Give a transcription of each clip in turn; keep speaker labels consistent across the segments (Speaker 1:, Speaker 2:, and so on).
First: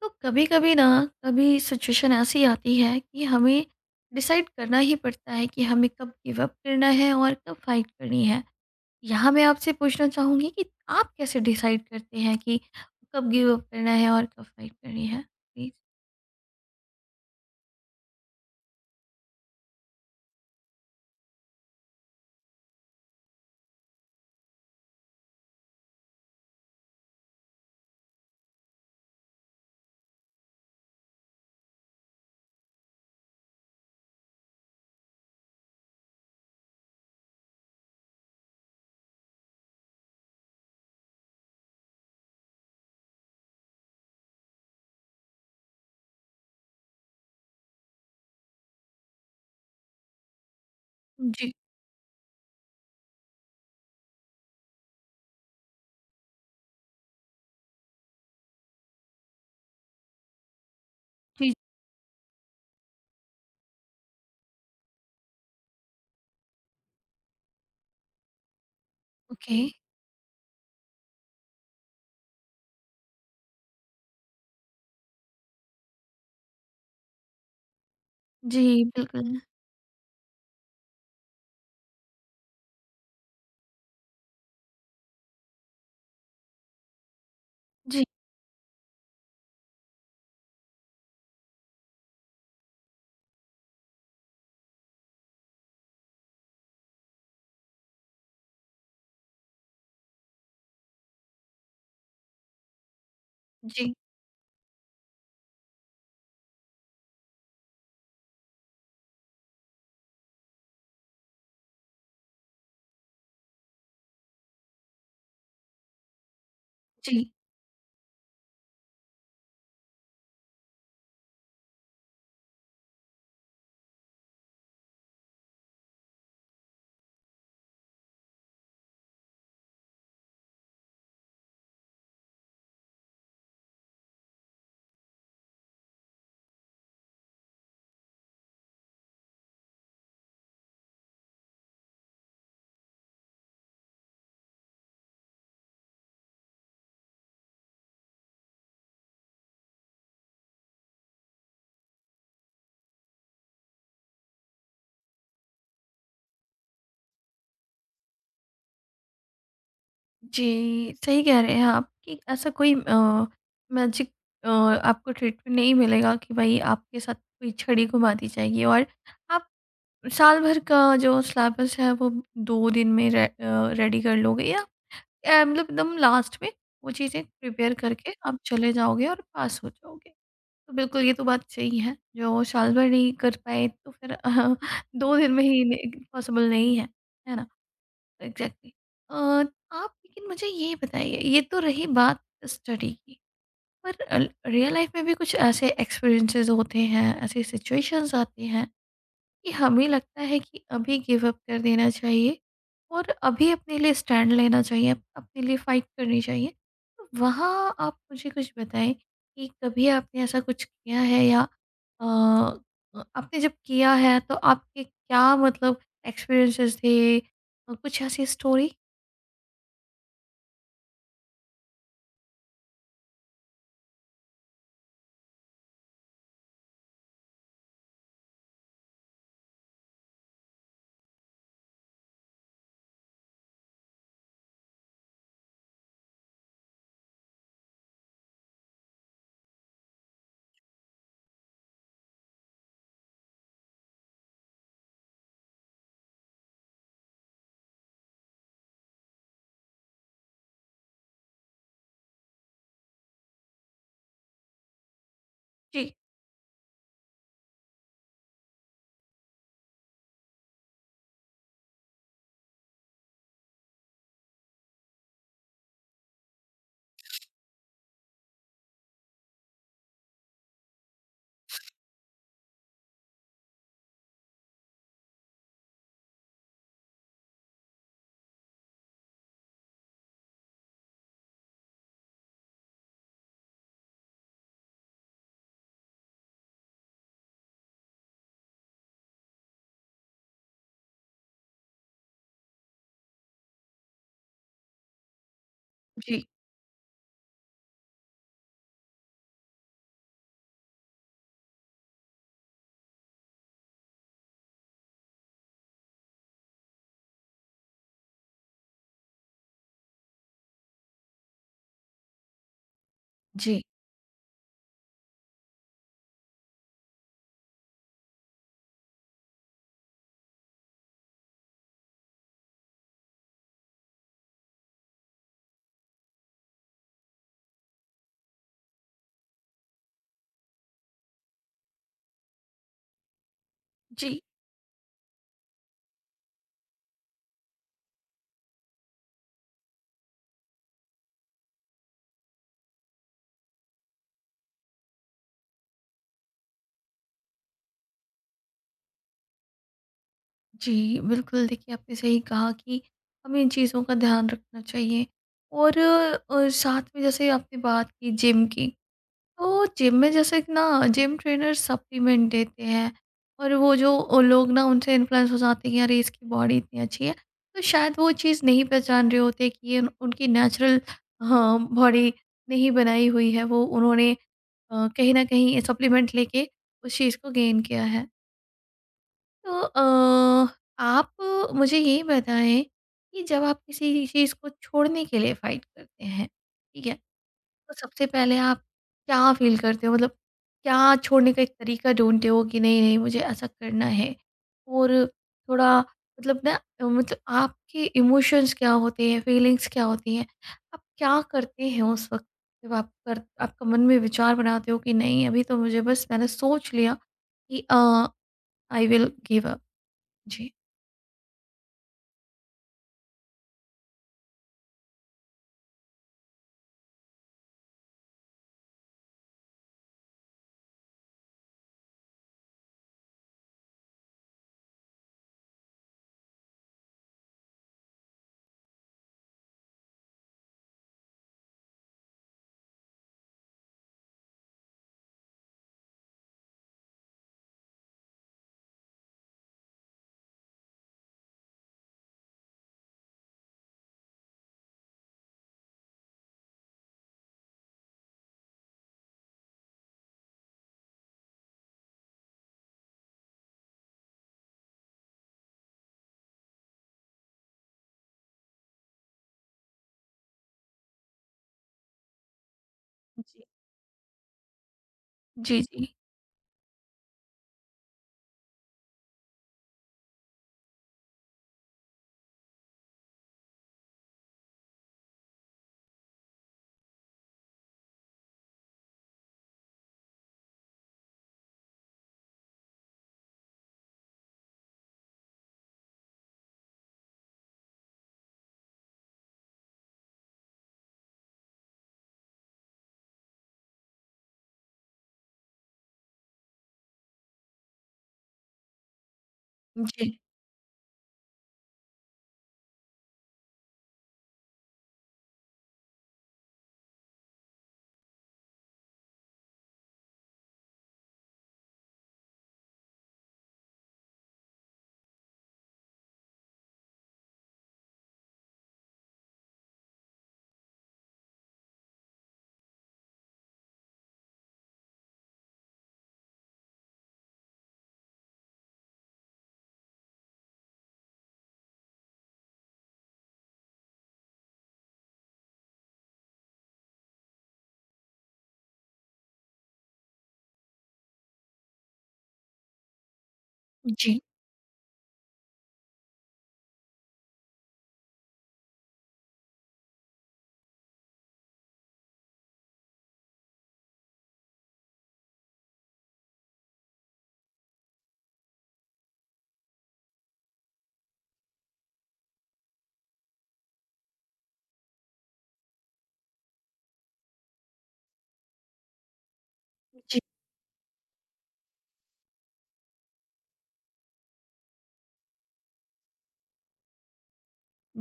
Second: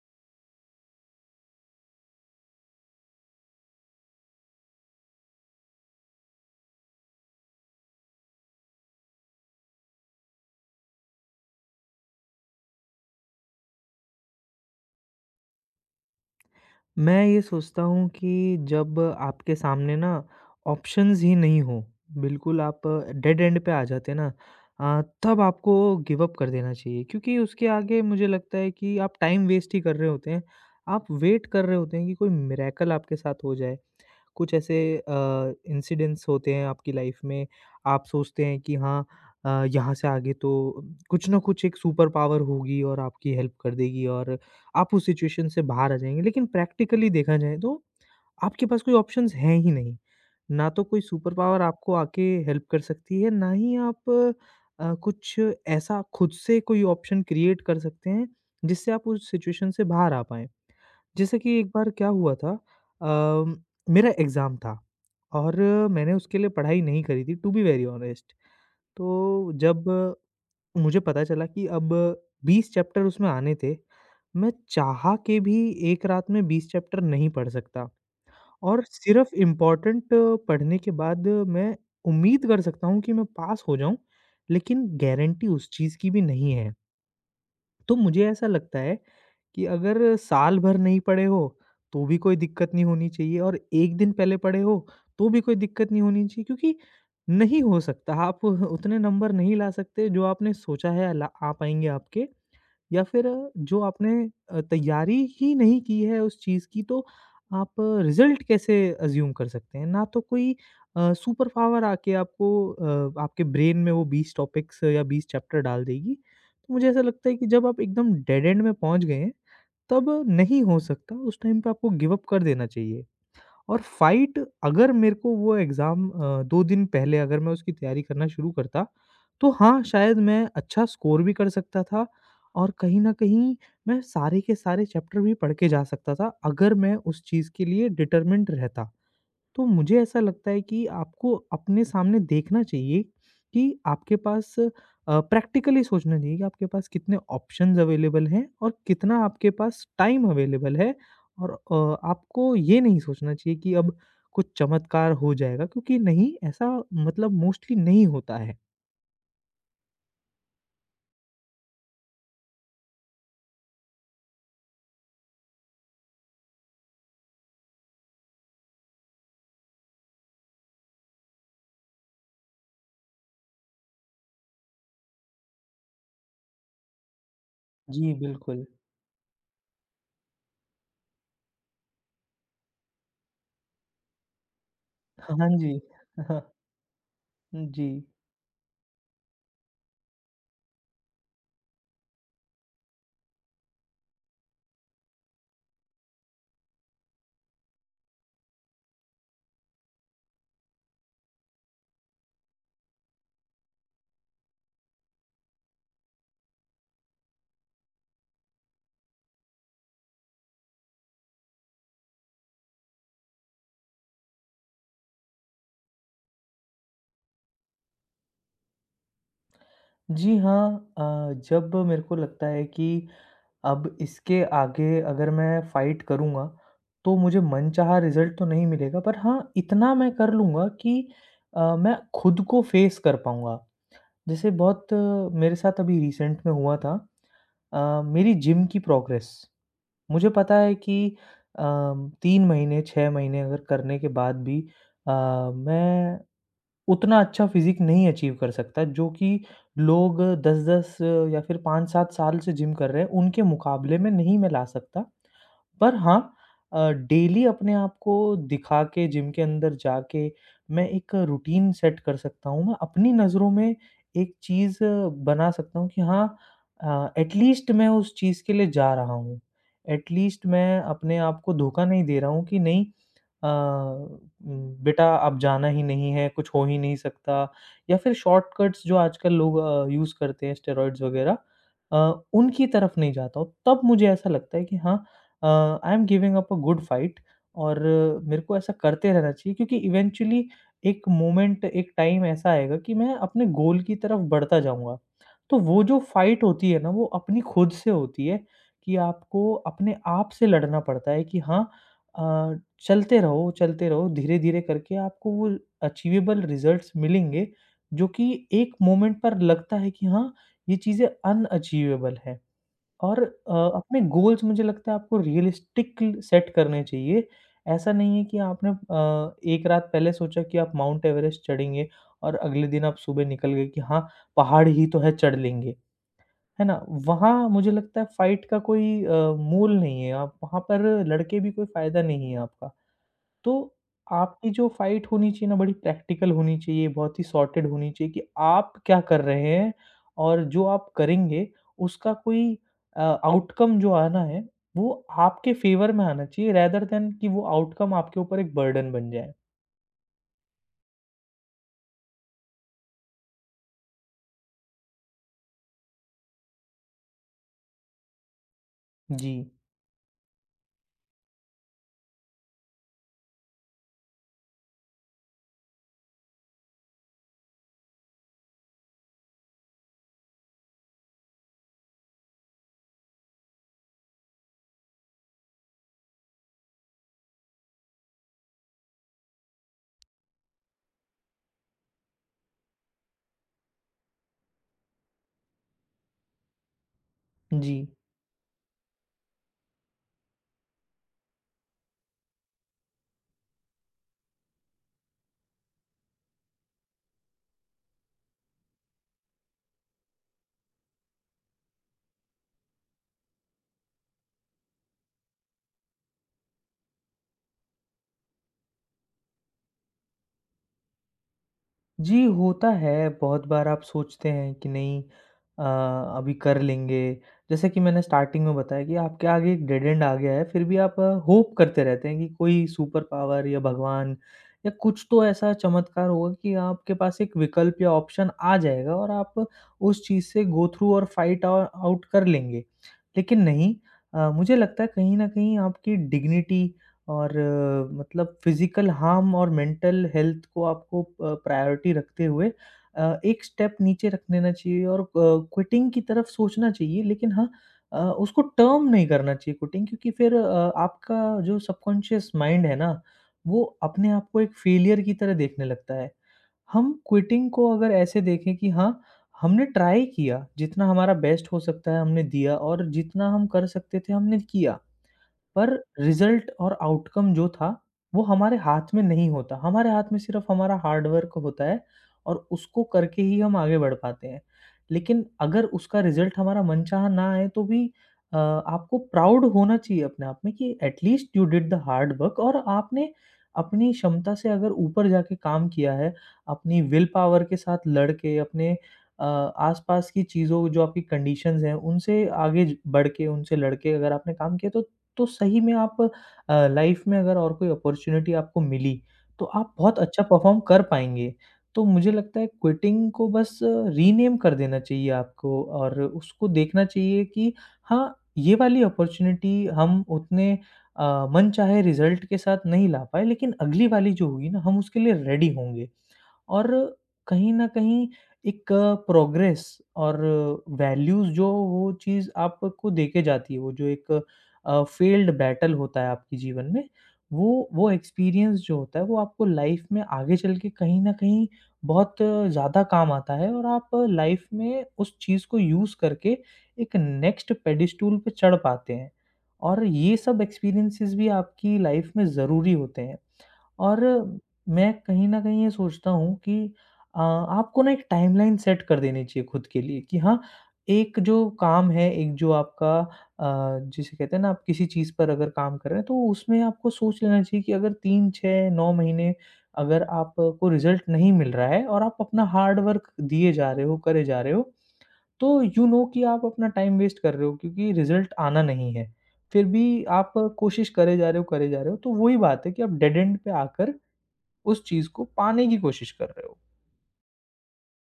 Speaker 1: तो कभी कभी ना कभी सिचुएशन ऐसी आती है कि हमें डिसाइड करना ही पड़ता है कि हमें कब गिव अप करना है और कब फाइट करनी है। यहाँ मैं आपसे पूछना चाहूंगी कि आप कैसे डिसाइड करते हैं कि कब गिव अप करना है और कब फाइट करनी है। प्लीज।
Speaker 2: मैं ये सोचता हूँ कि जब आपके सामने ना ऑप्शंस ही नहीं हो, बिल्कुल आप डेड एंड पे आ जाते ना तब आपको गिव अप कर देना चाहिए क्योंकि उसके आगे मुझे लगता है कि आप टाइम वेस्ट ही कर रहे होते हैं। आप वेट कर रहे होते हैं कि कोई मिरेकल आपके साथ हो जाए कुछ ऐसे इंसिडेंट्स होते हैं आपकी लाइफ में, आप सोचते हैं कि हाँ यहाँ से आगे तो कुछ ना कुछ एक सुपर पावर होगी और आपकी हेल्प कर देगी और आप उस सिचुएशन से बाहर आ जाएँगे। लेकिन प्रैक्टिकली देखा जाए तो आपके पास कोई ऑप्शंस हैं ही नहीं। ना तो कोई सुपर
Speaker 1: जी।
Speaker 2: पावर आपको आके हेल्प कर सकती है, ना ही आप कुछ ऐसा खुद से कोई ऑप्शन क्रिएट कर सकते हैं, जिससे आप उस सिचुएशन से बाहर आ पाएँ। जैसे
Speaker 1: जी।
Speaker 2: कि एक बार क्या हुआ था अ, मेरा एग्ज़ाम था और मैंने उसके लिए पढ़ाई नहीं करी थी टू बी वेरी ऑनेस्ट। तो
Speaker 1: ओके।
Speaker 2: जब मुझे पता चला कि अब 20 चैप्टर उसमें आने थे, मैं चाह के भी एक रात में 20 चैप्टर नहीं पढ़ सकता और
Speaker 1: जी। बिल्कुल।
Speaker 2: सिर्फ़ इम्पोर्टेंट पढ़ने के बाद मैं उम्मीद कर सकता हूँ कि मैं पास हो जाऊँ, लेकिन गारंटी उस चीज़ की भी नहीं है। तो
Speaker 1: जी।
Speaker 2: मुझे ऐसा लगता है कि अगर साल भर नहीं पढ़े हो तो भी कोई दिक्कत नहीं होनी चाहिए और 1 दिन पहले पढ़े हो तो भी कोई दिक्कत नहीं होनी चाहिए क्योंकि नहीं हो सकता आप उतने नंबर नहीं ला सकते जो आपने सोचा है ला आ पाएँगे आपके। या फिर जो
Speaker 1: जी।
Speaker 2: आपने तैयारी ही नहीं की है उस चीज़ की तो आप रिज़ल्ट कैसे अज़्यूम कर सकते हैं? ना तो कोई सुपर पावर आके आपको आपके ब्रेन में वो 20 टॉपिक्स या 20 चैप्टर डाल देगी। तो मुझे ऐसा
Speaker 1: जी।
Speaker 2: लगता है कि जब आप एकदम डेड एंड में पहुँच गए हैं, तब नहीं हो सकता, उस टाइम पे आपको गिव अप कर देना चाहिए। और फाइट अगर मेरे को वो एग्ज़ाम 2 दिन पहले अगर मैं उसकी तैयारी करना शुरू करता, तो हाँ, शायद मैं अच्छा स्कोर भी कर सकता था और कहीं न कहीं मैं सारे के सारे चैप्टर भी पढ़ के जा सकता था, अगर मैं उस चीज़ के लिए डिटरमिन्ड रहता। तो मुझे ऐसा लगता है कि आपको अपने सामने देखना चाहिए कि आपके पास प्रैक्टिकली सोचना चाहिए कि आपके पास कितने ऑप्शंस अवेलेबल हैं और कितना आपके पास टाइम अवेलेबल है और आपको ये नहीं सोचना चाहिए कि अब कुछ चमत्कार हो जाएगा क्योंकि नहीं ऐसा मतलब मोस्टली नहीं होता है।
Speaker 1: जी सही कह रहे हैं आप कि ऐसा कोई मैजिक आपको ट्रीटमेंट नहीं मिलेगा कि भाई आपके साथ कोई छड़ी घुमा दी जाएगी और आप साल भर का जो सिलेबस है वो 2 दिन में रेडी कर लोगे या मतलब एकदम लास्ट में वो चीज़ें प्रिपेयर
Speaker 2: जी,
Speaker 1: करके आप
Speaker 2: बिल्कुल।
Speaker 1: चले जाओगे और पास हो जाओगे। तो बिल्कुल ये तो बात सही है, जो साल भर नहीं कर पाए तो फिर 2 दिन
Speaker 2: हाँ।
Speaker 1: में
Speaker 2: हाँ
Speaker 1: ही
Speaker 2: जी।
Speaker 1: नहीं
Speaker 2: हाँ,
Speaker 1: पॉसिबल नहीं है, है ना?
Speaker 2: जी।
Speaker 1: एग्ज़ैक्टली। आप लेकिन मुझे ये बताइए ये तो रही बात स्टडी की, पर अल रियल लाइफ़ में भी कुछ ऐसे एक्सपीरियंसेस होते हैं, ऐसी सिचुएशंस आती हैं कि हमें लगता है कि अभी गिव अप कर देना चाहिए और अभी अपने लिए स्टैंड लेना चाहिए अपने लिए फाइट करनी चाहिए। तो वहाँ आप मुझे कुछ बताएं कि कभी आपने ऐसा कुछ किया है या आपने जब किया है तो आपके क्या मतलब एक्सपीरियंसेस थे कुछ ऐसी स्टोरी।
Speaker 2: जी हाँ, जब मेरे को लगता है कि अब इसके आगे अगर मैं फ़ाइट करूँगा, तो मुझे मनचाहा रिज़ल्ट तो नहीं मिलेगा पर हाँ, इतना मैं कर लूँगा कि मैं खुद को फ़ेस कर पाऊँगा। जैसे बहुत मेरे साथ अभी रिसेंट में हुआ था मेरी जिम की प्रोग्रेस। मुझे पता है कि अ, 3 महीने, 6 महीने अगर करने के बाद भी अ, मैं उतना अच्छा फिज़िक नहीं अचीव कर सकता जो कि लोग 10-10 या फिर 5-7 साल से जिम कर रहे हैं, उनके मुकाबले में नहीं मैं ला सकता।
Speaker 1: जी।
Speaker 2: पर हाँ डेली अपने आप को दिखा के जिम के अंदर जाके मैं एक रूटीन सेट कर सकता हूँ। मैं अपनी नज़रों में एक चीज़ बना सकता हूँ कि हाँ एटलीस्ट मैं उस चीज़ के लिए जा रहा हूँ। एटलीस्ट मैं अपने आप को धोखा नहीं दे रहा हूँ कि नहीं बेटा अब जाना ही नहीं है, कुछ हो ही नहीं सकता या फिर शॉर्टकट्स जो आजकल लोग यूज़ करते हैं स्टेरॉइड्स वगैरह उनकी तरफ नहीं जाता हूँ। तब मुझे ऐसा लगता है कि हाँ I am giving up a good fight और मेरे को ऐसा करते रहना चाहिए क्योंकि इवेंचुअली एक मोमेंट, एक टाइम ऐसा आएगा कि मैं अपने गोल की तरफ बढ़ता जाऊँगा। तो वो जो
Speaker 1: जी।
Speaker 2: फाइट होती है ना, वो अपनी खुद से होती है कि आपको अपने आप से लड़ना पड़ता है कि हाँ अ चलते रहो, धीरे-धीरे करके आपको वो अचीवेबल रिज़ल्ट्स मिलेंगे, जो कि एक मोमेंट पर लगता है कि हाँ, ये चीज़ें अनअचीवेबल हैं। और
Speaker 1: जी।
Speaker 2: अपने गोल्स मुझे लगता है आपको रियलिस्टिक सेट करने चाहिए। ऐसा नहीं है कि आपने एक रात पहले सोचा कि आप माउंट एवरेस्ट चढ़ेंगे और अगले दिन आप सुबह निकल गए कि हाँ, पहाड़ ही तो है चढ़ लेंगे, है ना? वहाँ मुझे लगता है फाइट का कोई मोल नहीं है, आप वहाँ पर लड़ के भी कोई फ़ायदा नहीं है आपका। तो
Speaker 1: जी।
Speaker 2: आपकी जो फाइट होनी चाहिए ना बड़ी प्रैक्टिकल होनी चाहिए, बहुत ही सॉर्टेड होनी चाहिए कि आप क्या कर रहे हैं और जो आप करेंगे उसका कोई आउटकम जो आना है वो आपके फ़ेवर में आना चाहिए रेदर देन कि वो आउटकम आपके ऊपर एक बर्डन बन जाए।
Speaker 1: जी, बिल्कुल देखिए आपने सही कहा कि हमें इन चीज़ों का ध्यान रखना चाहिए और साथ में जैसे आपने बात की जिम की,
Speaker 2: जी,
Speaker 1: तो जिम में जैसे कि ना जिम ट्रेनर सप्लीमेंट देते हैं और वो जो लोग ना उनसे इन्फ्लुएंस हो जाते हैं कि अरे इसकी बॉडी इतनी अच्छी है, तो शायद वो चीज़ नहीं पहचान रहे होते कि ये उनकी नेचुरल हाँ, बॉडी नहीं बनाई हुई है, वो उन्होंने कहीं न कहीं सप्लीमेंट लेके उस चीज़ को गेन किया है। तो आप मुझे ये बताएँ कि जब आप किसी चीज़ को छोड़ने के लिए फ़ाइट करते हैं, ठीक है? तो
Speaker 2: जी।
Speaker 1: सबसे पहले आप क्या फ़ील करते हो? मतलब क्या छोड़ने का एक तरीका ढूँढते हो कि नहीं, नहीं मुझे ऐसा करना है? और थोड़ा मतलब ना मतलब आपके इमोशंस क्या होते हैं, फ़ीलिंग्स क्या होती हैं? आप क्या करते हैं उस वक़्त जब आप कर आपका मन में विचार बनाते हो कि नहीं अभी तो मुझे बस मैंने सोच लिया कि आई विल गिव अप? जी।
Speaker 2: जी, होता है, बहुत बार आप सोचते हैं कि नहीं अ, अभी कर लेंगे। जैसे कि मैंने स्टार्टिंग में बताया कि आपके आगे एक डेड एंड आ गया है, फिर भी आप होप करते रहते हैं कि कोई सुपर पावर या भगवान या कुछ तो ऐसा चमत्कार होगा कि आपके पास एक विकल्प या ऑप्शन आ जाएगा और आप उस चीज़ से गो थ्रू और फाइट औ आउट कर लेंगे। लेकिन नहीं मुझे लगता है कहीं न कहीं आपकी डिग्निटी और मतलब फिजिकल हार्म और मेंटल हेल्थ को आपको प्रायोरिटी रखते हुए एक स्टेप नीचे रख देना चाहिए और क्विटिंग की तरफ सोचना चाहिए लेकिन हाँ उसको टर्म नहीं करना चाहिए क्विटिंग क्योंकि फिर आपका जो सबकॉन्शियस माइंड है ना वो अपने आप को एक फेलियर की तरह देखने लगता है हम क्विटिंग को अगर ऐसे देखें कि हाँ हमने ट्राई किया जितना हमारा बेस्ट हो सकता है हमने दिया और जितना
Speaker 1: जी,
Speaker 2: हम कर सकते थे हमने किया
Speaker 1: जी,
Speaker 2: पर
Speaker 1: जी।
Speaker 2: रिज़ल्ट और आउटकम जो था, वो हमारे हाथ में नहीं होता। हमारे हाथ में सिर्फ़ हमारा हार्ड वर्क होता है और उसको करके ही हम आगे बढ़ पाते हैं। लेकिन अगर उसका रिज़ल्ट हमारा मनचाहा ना आए तो भी आपको प्राउड होना चाहिए अपने आप में कि at least you did the hard work और आपने अपनी क्षमता से अगर ऊपर जाके काम किया है, अपनी विल पावर के साथ लड़ के अपने आस-पास की चीज़ों जो आपकी कंडीशंस हैं, उनसे आगे ज बढ़ के, उनसे लड़ के अगर आपने काम किया तो सही में आप लाइफ में अगर और कोई अपॉर्च्युनिटी आपको मिली, तो आप बहुत
Speaker 1: जी,
Speaker 2: अच्छा परफ़ॉर्म कर पाएँगे। तो मुझे लगता है क्विटिंग को बस रीनेम कर देना चाहिए आपको और उसको देखना चाहिए कि हाँ, ये वाली अपॉर्च्युनिटी हम उतने मनचाहे रिज़ल्ट के साथ नहीं ला पाए, लेकिन अगली वाली जो होगी ना, हम उसके लिए रेडी होंगे। और कहीं न कहीं एक प्रोग्रेस और वैल्यूज़ जो वो चीज़ आपको देके जाती है, वो जो एक फेल्ड बैटल होता है आपके जीवन में, वो एक्सपीरियंस जो होता है, वो आपको लाइफ़ में आगे चल के कहीं न कहीं बहुत ज़्यादा काम आता है और आप लाइफ़ में उस चीज़ को यूज़ करके एक नेक्स्ट पेडेस्टूल पे चढ़ पाते हैं। और ये सब एक्सपीरियंसेस भी आपकी लाइफ़ में ज़रूरी होते हैं। और
Speaker 1: जी,
Speaker 2: मैं कहीं न कहीं ये सोचता हूँ कि आपको ना एक टाइमलाइन सेट कर देनी चाहिए खुद के लिए कि हाँ, एक जो काम है, एक जो आपका जिसे कहते हैं ना आप किसी चीज़ पर अगर काम कर रहे हैं तो उसमें आपको सोच लेना चाहिए कि अगर 3, 6, 9 महीने अगर आपको रिज़ल्ट नहीं मिल रहा है और आप अपना हार्ड वर्क दिए जा रहे हो, करे जा रहे हो, तो यू नो कि आप अपना टाइम वेस्ट कर रहे हो क्योंकि रिज़ल्ट आना नहीं है। फिर भी
Speaker 1: जी,
Speaker 2: आप कोशिश करे जा रहे हो, करे जा रहे हो, तो वही बात है कि आप डेड एंड पे आकर उस चीज़ को पाने की कोशिश कर रहे हो।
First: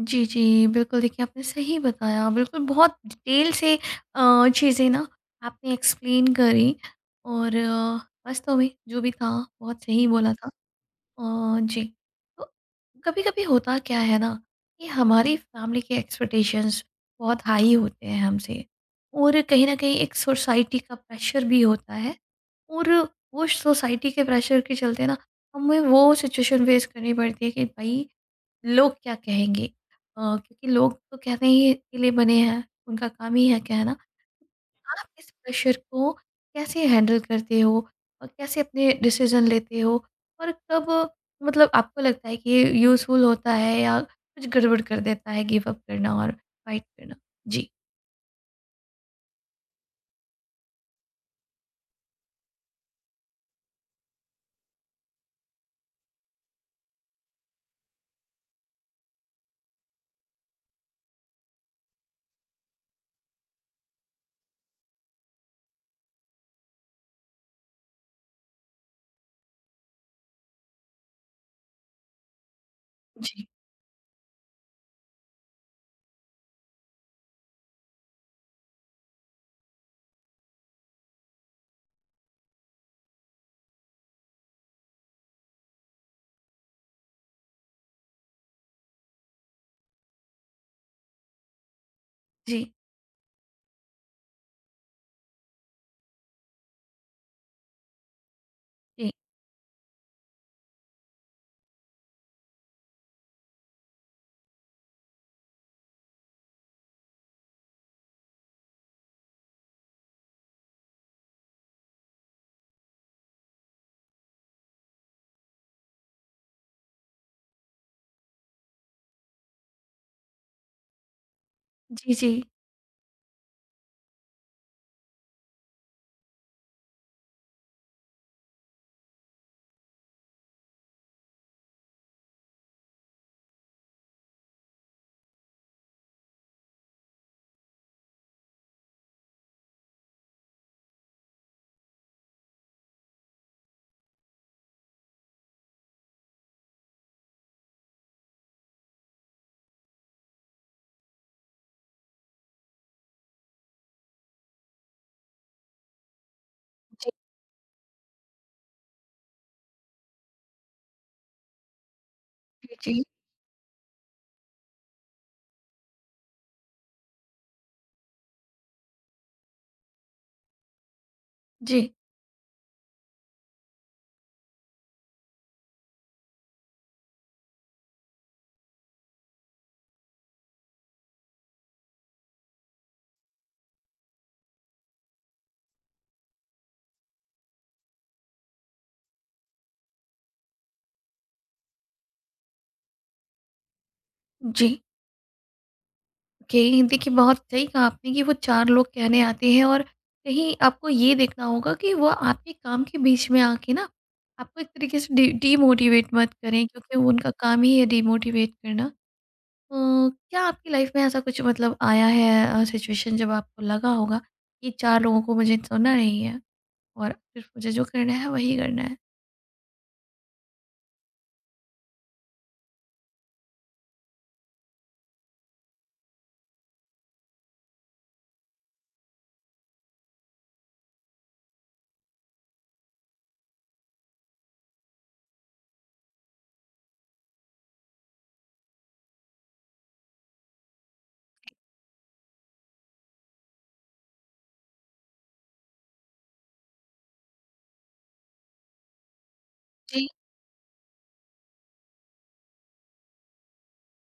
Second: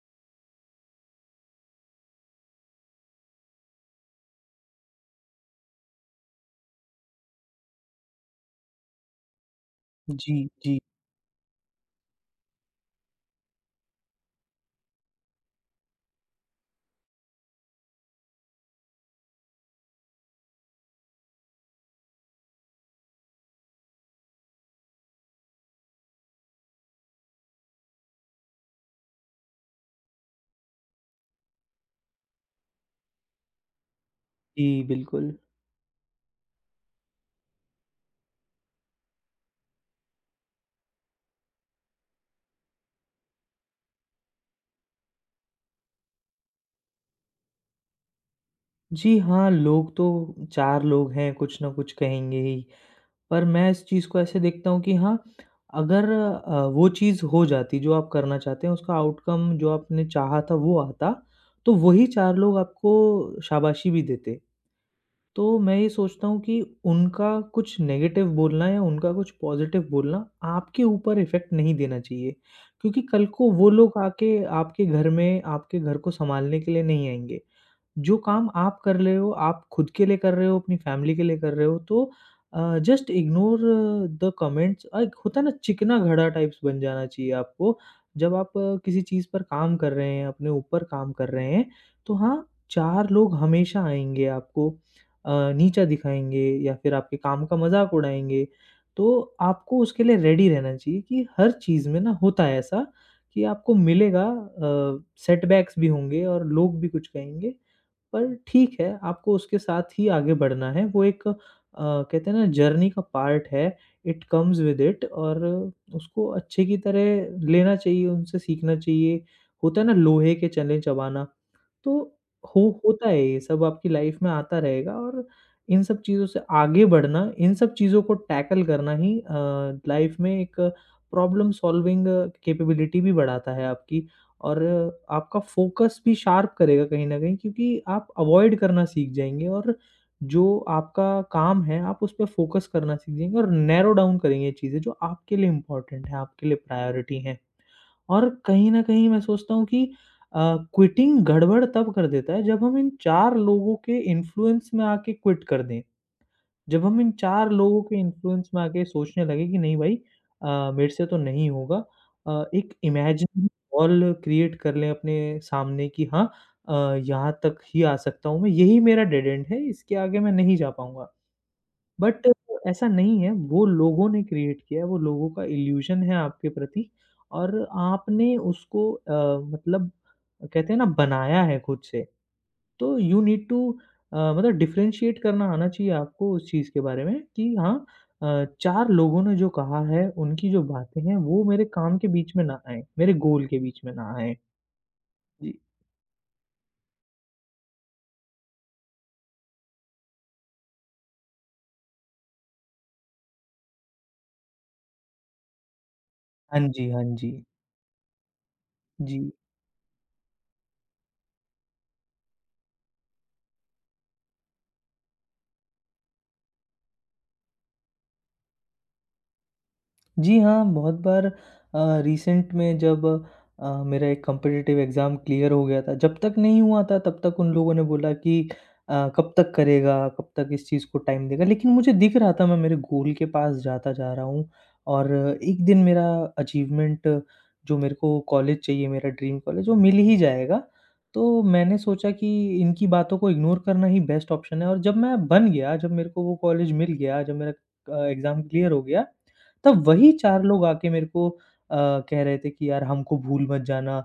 Speaker 1: जी, जी, बिल्कुल देखिए आपने सही बताया, बिल्कुल बहुत डिटेल से चीज़ें ना आपने एक्सप्लेन करी और वास्तव में जो भी था बहुत सही बोला
Speaker 2: जी,
Speaker 1: था।
Speaker 2: जी।
Speaker 1: जी, तो कभी कभी होता क्या है ना कि हमारी फैमिली के एक्सपेक्टेशंस बहुत हाई होते हैं हमसे और कहीं ना कहीं एक सोसाइटी का प्रेशर भी होता है और वो सोसाइटी के प्रेशर के चलते ना हमें वो सिचुएशन फेस करनी पड़ती है कि भाई लोग क्या कहेंगे क्योंकि लोग तो कहने ही के लिए बने हैं उनका काम ही है कहना।
Speaker 2: जी,
Speaker 1: आप इस
Speaker 2: बिल्कुल।
Speaker 1: प्रेशर को कैसे हैंडल करते हो और कैसे अपने डिसीजन लेते हो और कब मतलब आपको लगता है कि ये यूज़फुल होता है या कुछ गड़बड़ कर देता है गिव अप करना और फाइट करना? जी।
Speaker 2: जी हाँ, लोग तो 4 लोग हैं, कुछ ना कुछ कहेंगे ही। पर मैं इस चीज़ को ऐसे देखता हूँ कि हाँ, अगर वो चीज़ हो जाती जो आप करना चाहते हैं, उसका आउटकम जो आपने चाहा था वो आता, तो वही 4 लोग आपको शाबाशी भी देते। तो मैं ये सोचता हूँ कि उनका कुछ नेगेटिव बोलना या उनका कुछ पॉज़िटिव बोलना आपके ऊपर इफ़ेक्ट नहीं देना चाहिए। क्योंकि कल
Speaker 1: जी।
Speaker 2: को वो लोग आके आपके घर में आपके घर को सँभालने के लिए नहीं आएँगे। जो काम आप कर रहे हो, आप खुद के लिए कर रहे हो, अपनी फैमिली के लिए कर रहे हो, तो जस्ट इग्नोर द कमेंट्स एक होता है ना चिकना घड़ा टाइप्स बन जाना चाहिए आपको। जब आप किसी चीज़ पर काम कर रहे हैं, अपने ऊपर काम कर रहे हैं, तो हाँ,
Speaker 1: जी।
Speaker 2: 4 लोग हमेशा आएँगे आपको नीचा दिखाएँगे या फिर आपके काम का मज़ाक उड़ाएँगे। तो
Speaker 1: जी।
Speaker 2: आपको उसके लिए रेडी रहना चाहिए कि हर चीज़ में ना होता है ऐसा कि आपको मिलेगा सेटबैक्स भी होंगे और लोग भी कुछ कहेंगे। पर ठीक है, आपको उसके साथ ही आगे बढ़ना है। वो एक कहते हैं ना जर्नी का पार्ट है, इट कम्स विद इट और उसको अच्छे की तरह लेना चाहिए, उनसे सीखना चाहिए। होता है ना लोहे के चने चबाना, तो
Speaker 1: जी। जी।
Speaker 2: हो होता है ये सब आपकी लाइफ में आता रहेगा और इन सब चीज़ों से आगे बढ़ना, इन सब चीज़ों को टैकल करना ही लाइफ में एक प्रॉब्लम सॉल्विंग कैपेबिलिटी भी बढ़ाता है आपकी और आपका फोकस भी शार्प करेगा कहीं न कहीं क्योंकि आप अवॉइड करना सीख जाएँगे और जो आपका काम है, आप उस पे फोकस करना सीख जाएँगे और नैरो डाउन करेंगे चीज़ें जो आपके लिए इम्पोर्टेंट है, आपके लिए प्रायोरिटी हैं। और कहीं न कहीं मैं सोचता हूँ कि अ, क्विटिंग गड़बड़ तब कर देता है जब हम इन 4 लोगों के इन्फ्लुएंस में आके क्विट कर दें। जब हम
Speaker 1: जी।
Speaker 2: इन 4 लोगों के इन्फ्लुएंस में आके सोचने लगे कि नहीं भाई मेरे से तो नहीं होगा। एक
Speaker 1: जी।
Speaker 2: इमेजिनरी वॉल क्रिएट कर लें अपने सामने कि हाँ, अ, यहाँ तक ही आ सकता हूँ मैं, यही मेरा डेड एंड है, इसके आगे मैं नहीं जा पाऊँगा।
Speaker 1: जी।
Speaker 2: बट ऐसा नहीं है, वो लोगों ने क्रिएट किया है, वो लोगों का इल्यूज़न है आपके प्रति और आपने उसको मतलब कहते हैं ना बनाया है खुद से। तो यू नीड टू मतलब डिफरेंशिएट करना आना चाहिए आपको उस चीज़ के बारे में कि हाँ, 4 लोगों ने जो कहा है, उनकी जो बातें हैं वो मेरे काम के बीच में ना आएँ, मेरे गोल के बीच में ना आएँ।
Speaker 1: जी। जी।
Speaker 2: जी।
Speaker 1: ओके, देखिए बहुत सही कहा आपने कि वो चार लोग कहने आते हैं और कहीं आपको ये देखना होगा कि वो आपके काम के बीच में आके ना आपको एक तरीके से डी डीमोटिवेट मत
Speaker 2: हाँ
Speaker 1: करें
Speaker 2: जी,
Speaker 1: क्योंकि
Speaker 2: हाँ
Speaker 1: वो उनका
Speaker 2: जी।
Speaker 1: काम ही है डीमोटिवेट करना।
Speaker 2: जी।
Speaker 1: तो क्या आपकी लाइफ में ऐसा कुछ मतलब आया है सिचुएशन जब आपको लगा होगा कि 4 लोगों को मुझे सुनना नहीं है और सिर्फ मुझे जो करना है वही करना है?
Speaker 2: जी हाँ, बहुत बार रिसेंट में जब मेरा एक कॉम्पिटिटिव एग्ज़ाम क्लियर हो गया था, जब तक नहीं हुआ था तब तक उन लोगों ने बोला कि कब तक करेगा, कब तक इस चीज़ को टाइम देगा। लेकिन मुझे दिख रहा था मैं मेरे गोल के पास जाता जा रहा हूँ और एक दिन मेरा अचीवमेंट जो मेरे को कॉलेज चाहिए, मेरा ड्रीम कॉलेज वो मिल ही जाएगा। तो मैंने सोचा कि इनकी बातों को इग्नोर करना ही बेस्ट ऑप्शन है और जब मैं बन गया, जब मेरे को वो कॉलेज मिल गया, जब मेरा एग्ज़ाम क्लियर हो गया तब
Speaker 1: जी।
Speaker 2: वही 4 लोग आके मेरे को अ, कह रहे थे कि यार हमको भूल मत जाना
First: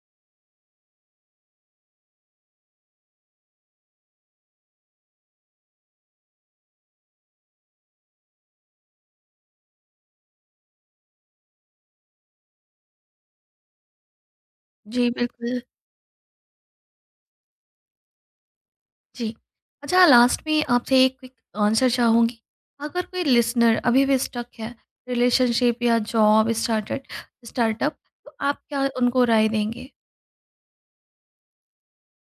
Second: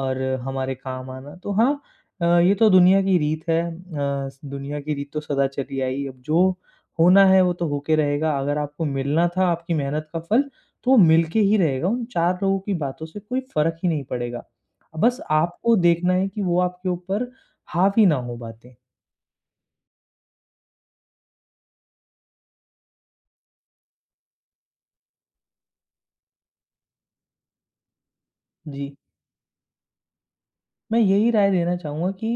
Speaker 2: और हमारे काम आना। तो हाँ, ये तो दुनिया की रीत है, दुनिया की रीत तो सदा चली आई। अब जो होना है वो तो होके रहेगा। अगर आपको मिलना था आपकी मेहनत का फल, तो वो मिल के ही रहेगा। उन 4 लोगों की बातों से कोई फ़र्क ही नहीं पड़ेगा।
Speaker 1: जी,
Speaker 2: बस
Speaker 1: बिल्कुल।
Speaker 2: आपको देखना है कि वो आपके ऊपर हावी ना हो बातें।
Speaker 1: जी। अच्छा लास्ट में आपसे एक क्विक आंसर चाहूँगी। अगर कोई लिसनर अभी भी स्टक है रिलेशनशिप या जॉब स्टार्टेड स्टार्टअप, तो आप क्या
Speaker 2: जी।
Speaker 1: उनको राय देंगे?
Speaker 2: मैं यही राय देना चाहूँगा कि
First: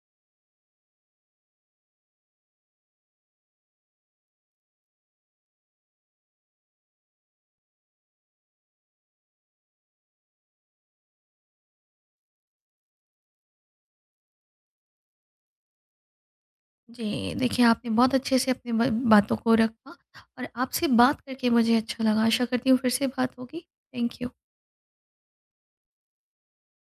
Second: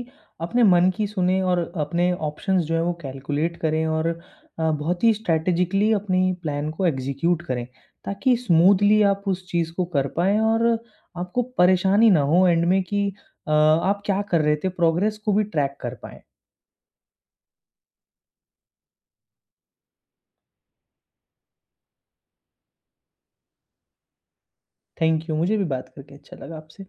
Speaker 2: अपने मन की सुनें और अपने ऑप्शंस जो हैं वो कैलकुलेट करें और बहुत ही स्ट्रैटेजिकली अपनी प्लान को एग्जीक्यूट करें, ताकि स्मूथली आप उस चीज़ को कर पाएँ और आपको परेशानी ना हो एंड में कि आप क्या कर रहे थे, प्रोग्रेस को भी ट्रैक कर पाएँ।
Speaker 1: जी, देखिए आपने बहुत अच्छे से अपनी ब बातों को रखा और आपसे बात करके मुझे अच्छा लगा। आशा करती हूँ फिर से बात होगी। Thank you.
Speaker 2: थैंक यू, मुझे भी बात करके अच्छा लगा आपसे।